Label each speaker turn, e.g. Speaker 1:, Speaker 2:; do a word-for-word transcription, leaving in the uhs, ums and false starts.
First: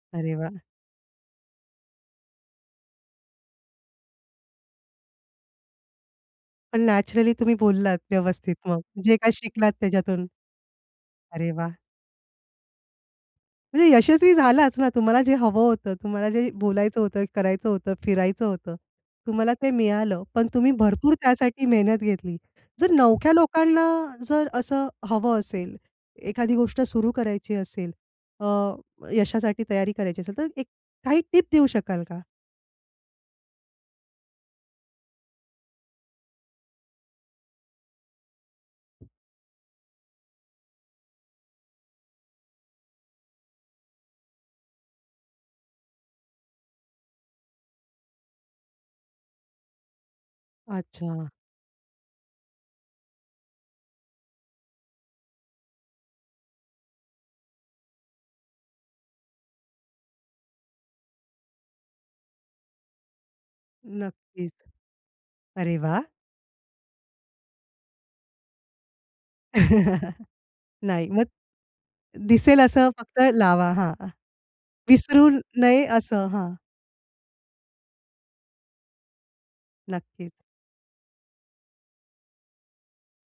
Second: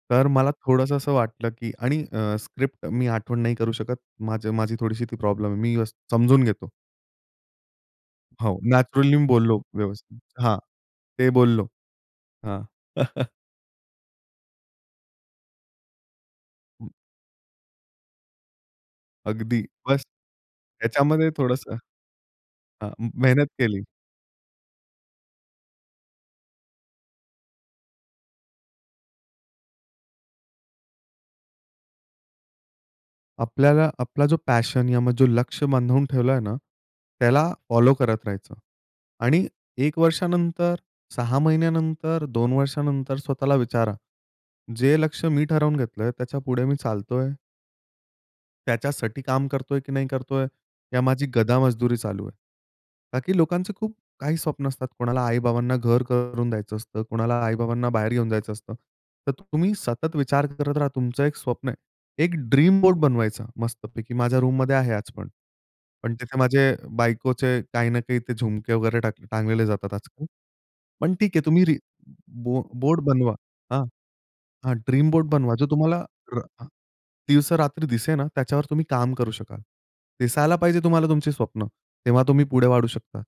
Speaker 1: तर
Speaker 2: अरे
Speaker 1: मला
Speaker 2: वाह!
Speaker 1: थोडंसं असं वाटलं, की आणि अ, स्क्रिप्ट मी आठवण नाही करू शकत. माझं माझी थोडीशी ती प्रॉब्लेम आहे. मी अ, समजून घेतो.
Speaker 2: पण नॅचरली तुम्ही बोललात व्यवस्थित
Speaker 1: हो,
Speaker 2: मग. जे
Speaker 1: नॅचरली मी
Speaker 2: काही
Speaker 1: बोललो
Speaker 2: शिकलात
Speaker 1: व्यवस्थित.
Speaker 2: त्याच्यातून.
Speaker 1: हां, ते
Speaker 2: अरे
Speaker 1: बोललो.
Speaker 2: वाह!
Speaker 1: हां.
Speaker 2: म्हणजे यशस्वी झालाच ना. तुम्हाला जे हवं होतं, तुम्हाला जे
Speaker 1: हं.
Speaker 2: बोलायचं होतं, करायचं होतं, फिरायचं होतं. तुम्हाला
Speaker 1: अगदी
Speaker 2: ते
Speaker 1: बस
Speaker 2: मिळालं पण तुम्ही भरपूर
Speaker 1: ह्याच्यामध्ये
Speaker 2: त्यासाठी
Speaker 1: थोडंसं
Speaker 2: मेहनत घेतली.
Speaker 1: हां,…
Speaker 2: जर
Speaker 1: म
Speaker 2: नवख्या
Speaker 1: मेहनत केली.
Speaker 2: लोकांना जर असं हवं असेल, एखादी गोष्ट सुरू करायची असेल अ, यशासाठी तयारी करायची असेल, तर एक काही टिप देऊ शकाल का?
Speaker 1: आपल्याला आपला जो पॅशन या मग जो लक्ष्य बांधून ठेवलंय ना त्याला फॉलो करत राहायचं. आणि एक वर्षानंतर, सहा महिन्यानंतर, दोन वर्षानंतर स्वतःला विचारा, जे लक्ष्य मी ठरवून घेतलंय त्याच्यापुढे मी चालतोय? त्याच्यासाठी काम करतोय की नाही करतोय? या माझी
Speaker 2: अच्छा.
Speaker 1: गधा मजदुरी चालू आहे. का की लोकांचे खूप काही स्वप्न असतात. कोणाला आई-बाबांना घर करून द्यायचं असतं, कोणाला आई-बाबांना बाहेर घेऊन जायचं असतं. तर तुम्ही सतत विचार करत राहा तुमचं एक स्वप्न आहे. एक ड्रीम बोर्ड बनवायचा मस्तपैकी. माझ्या
Speaker 2: नक्कीच.
Speaker 1: रूममध्ये आहे आज पण.
Speaker 2: अरे वाह!
Speaker 1: पण तिथे माझे बायकोचे काही ना काही ते झुमके वगैरे टा टांगलेले जातात आजकाल.
Speaker 2: नाही.
Speaker 1: पण
Speaker 2: मग
Speaker 1: ठीक आहे तुम्ही री
Speaker 2: दिसेल
Speaker 1: बो
Speaker 2: असं
Speaker 1: बोर्ड
Speaker 2: फक्त
Speaker 1: बनवा.
Speaker 2: लावा.
Speaker 1: हां.
Speaker 2: हां.
Speaker 1: हां, ड्रीम
Speaker 2: विसरू
Speaker 1: बोर्ड बनवा. जो
Speaker 2: नये
Speaker 1: तुम्हाला
Speaker 2: असं. हां.
Speaker 1: रा दिवस-रात्री दिसेल ना त्याच्यावर तुम्ही काम करू शकाल.
Speaker 2: नक्कीच.
Speaker 1: दिसायला पाहिजे तुम्हाला तुमची स्वप्न. तेव्हा तुम्ही पुढे वाढू शकता.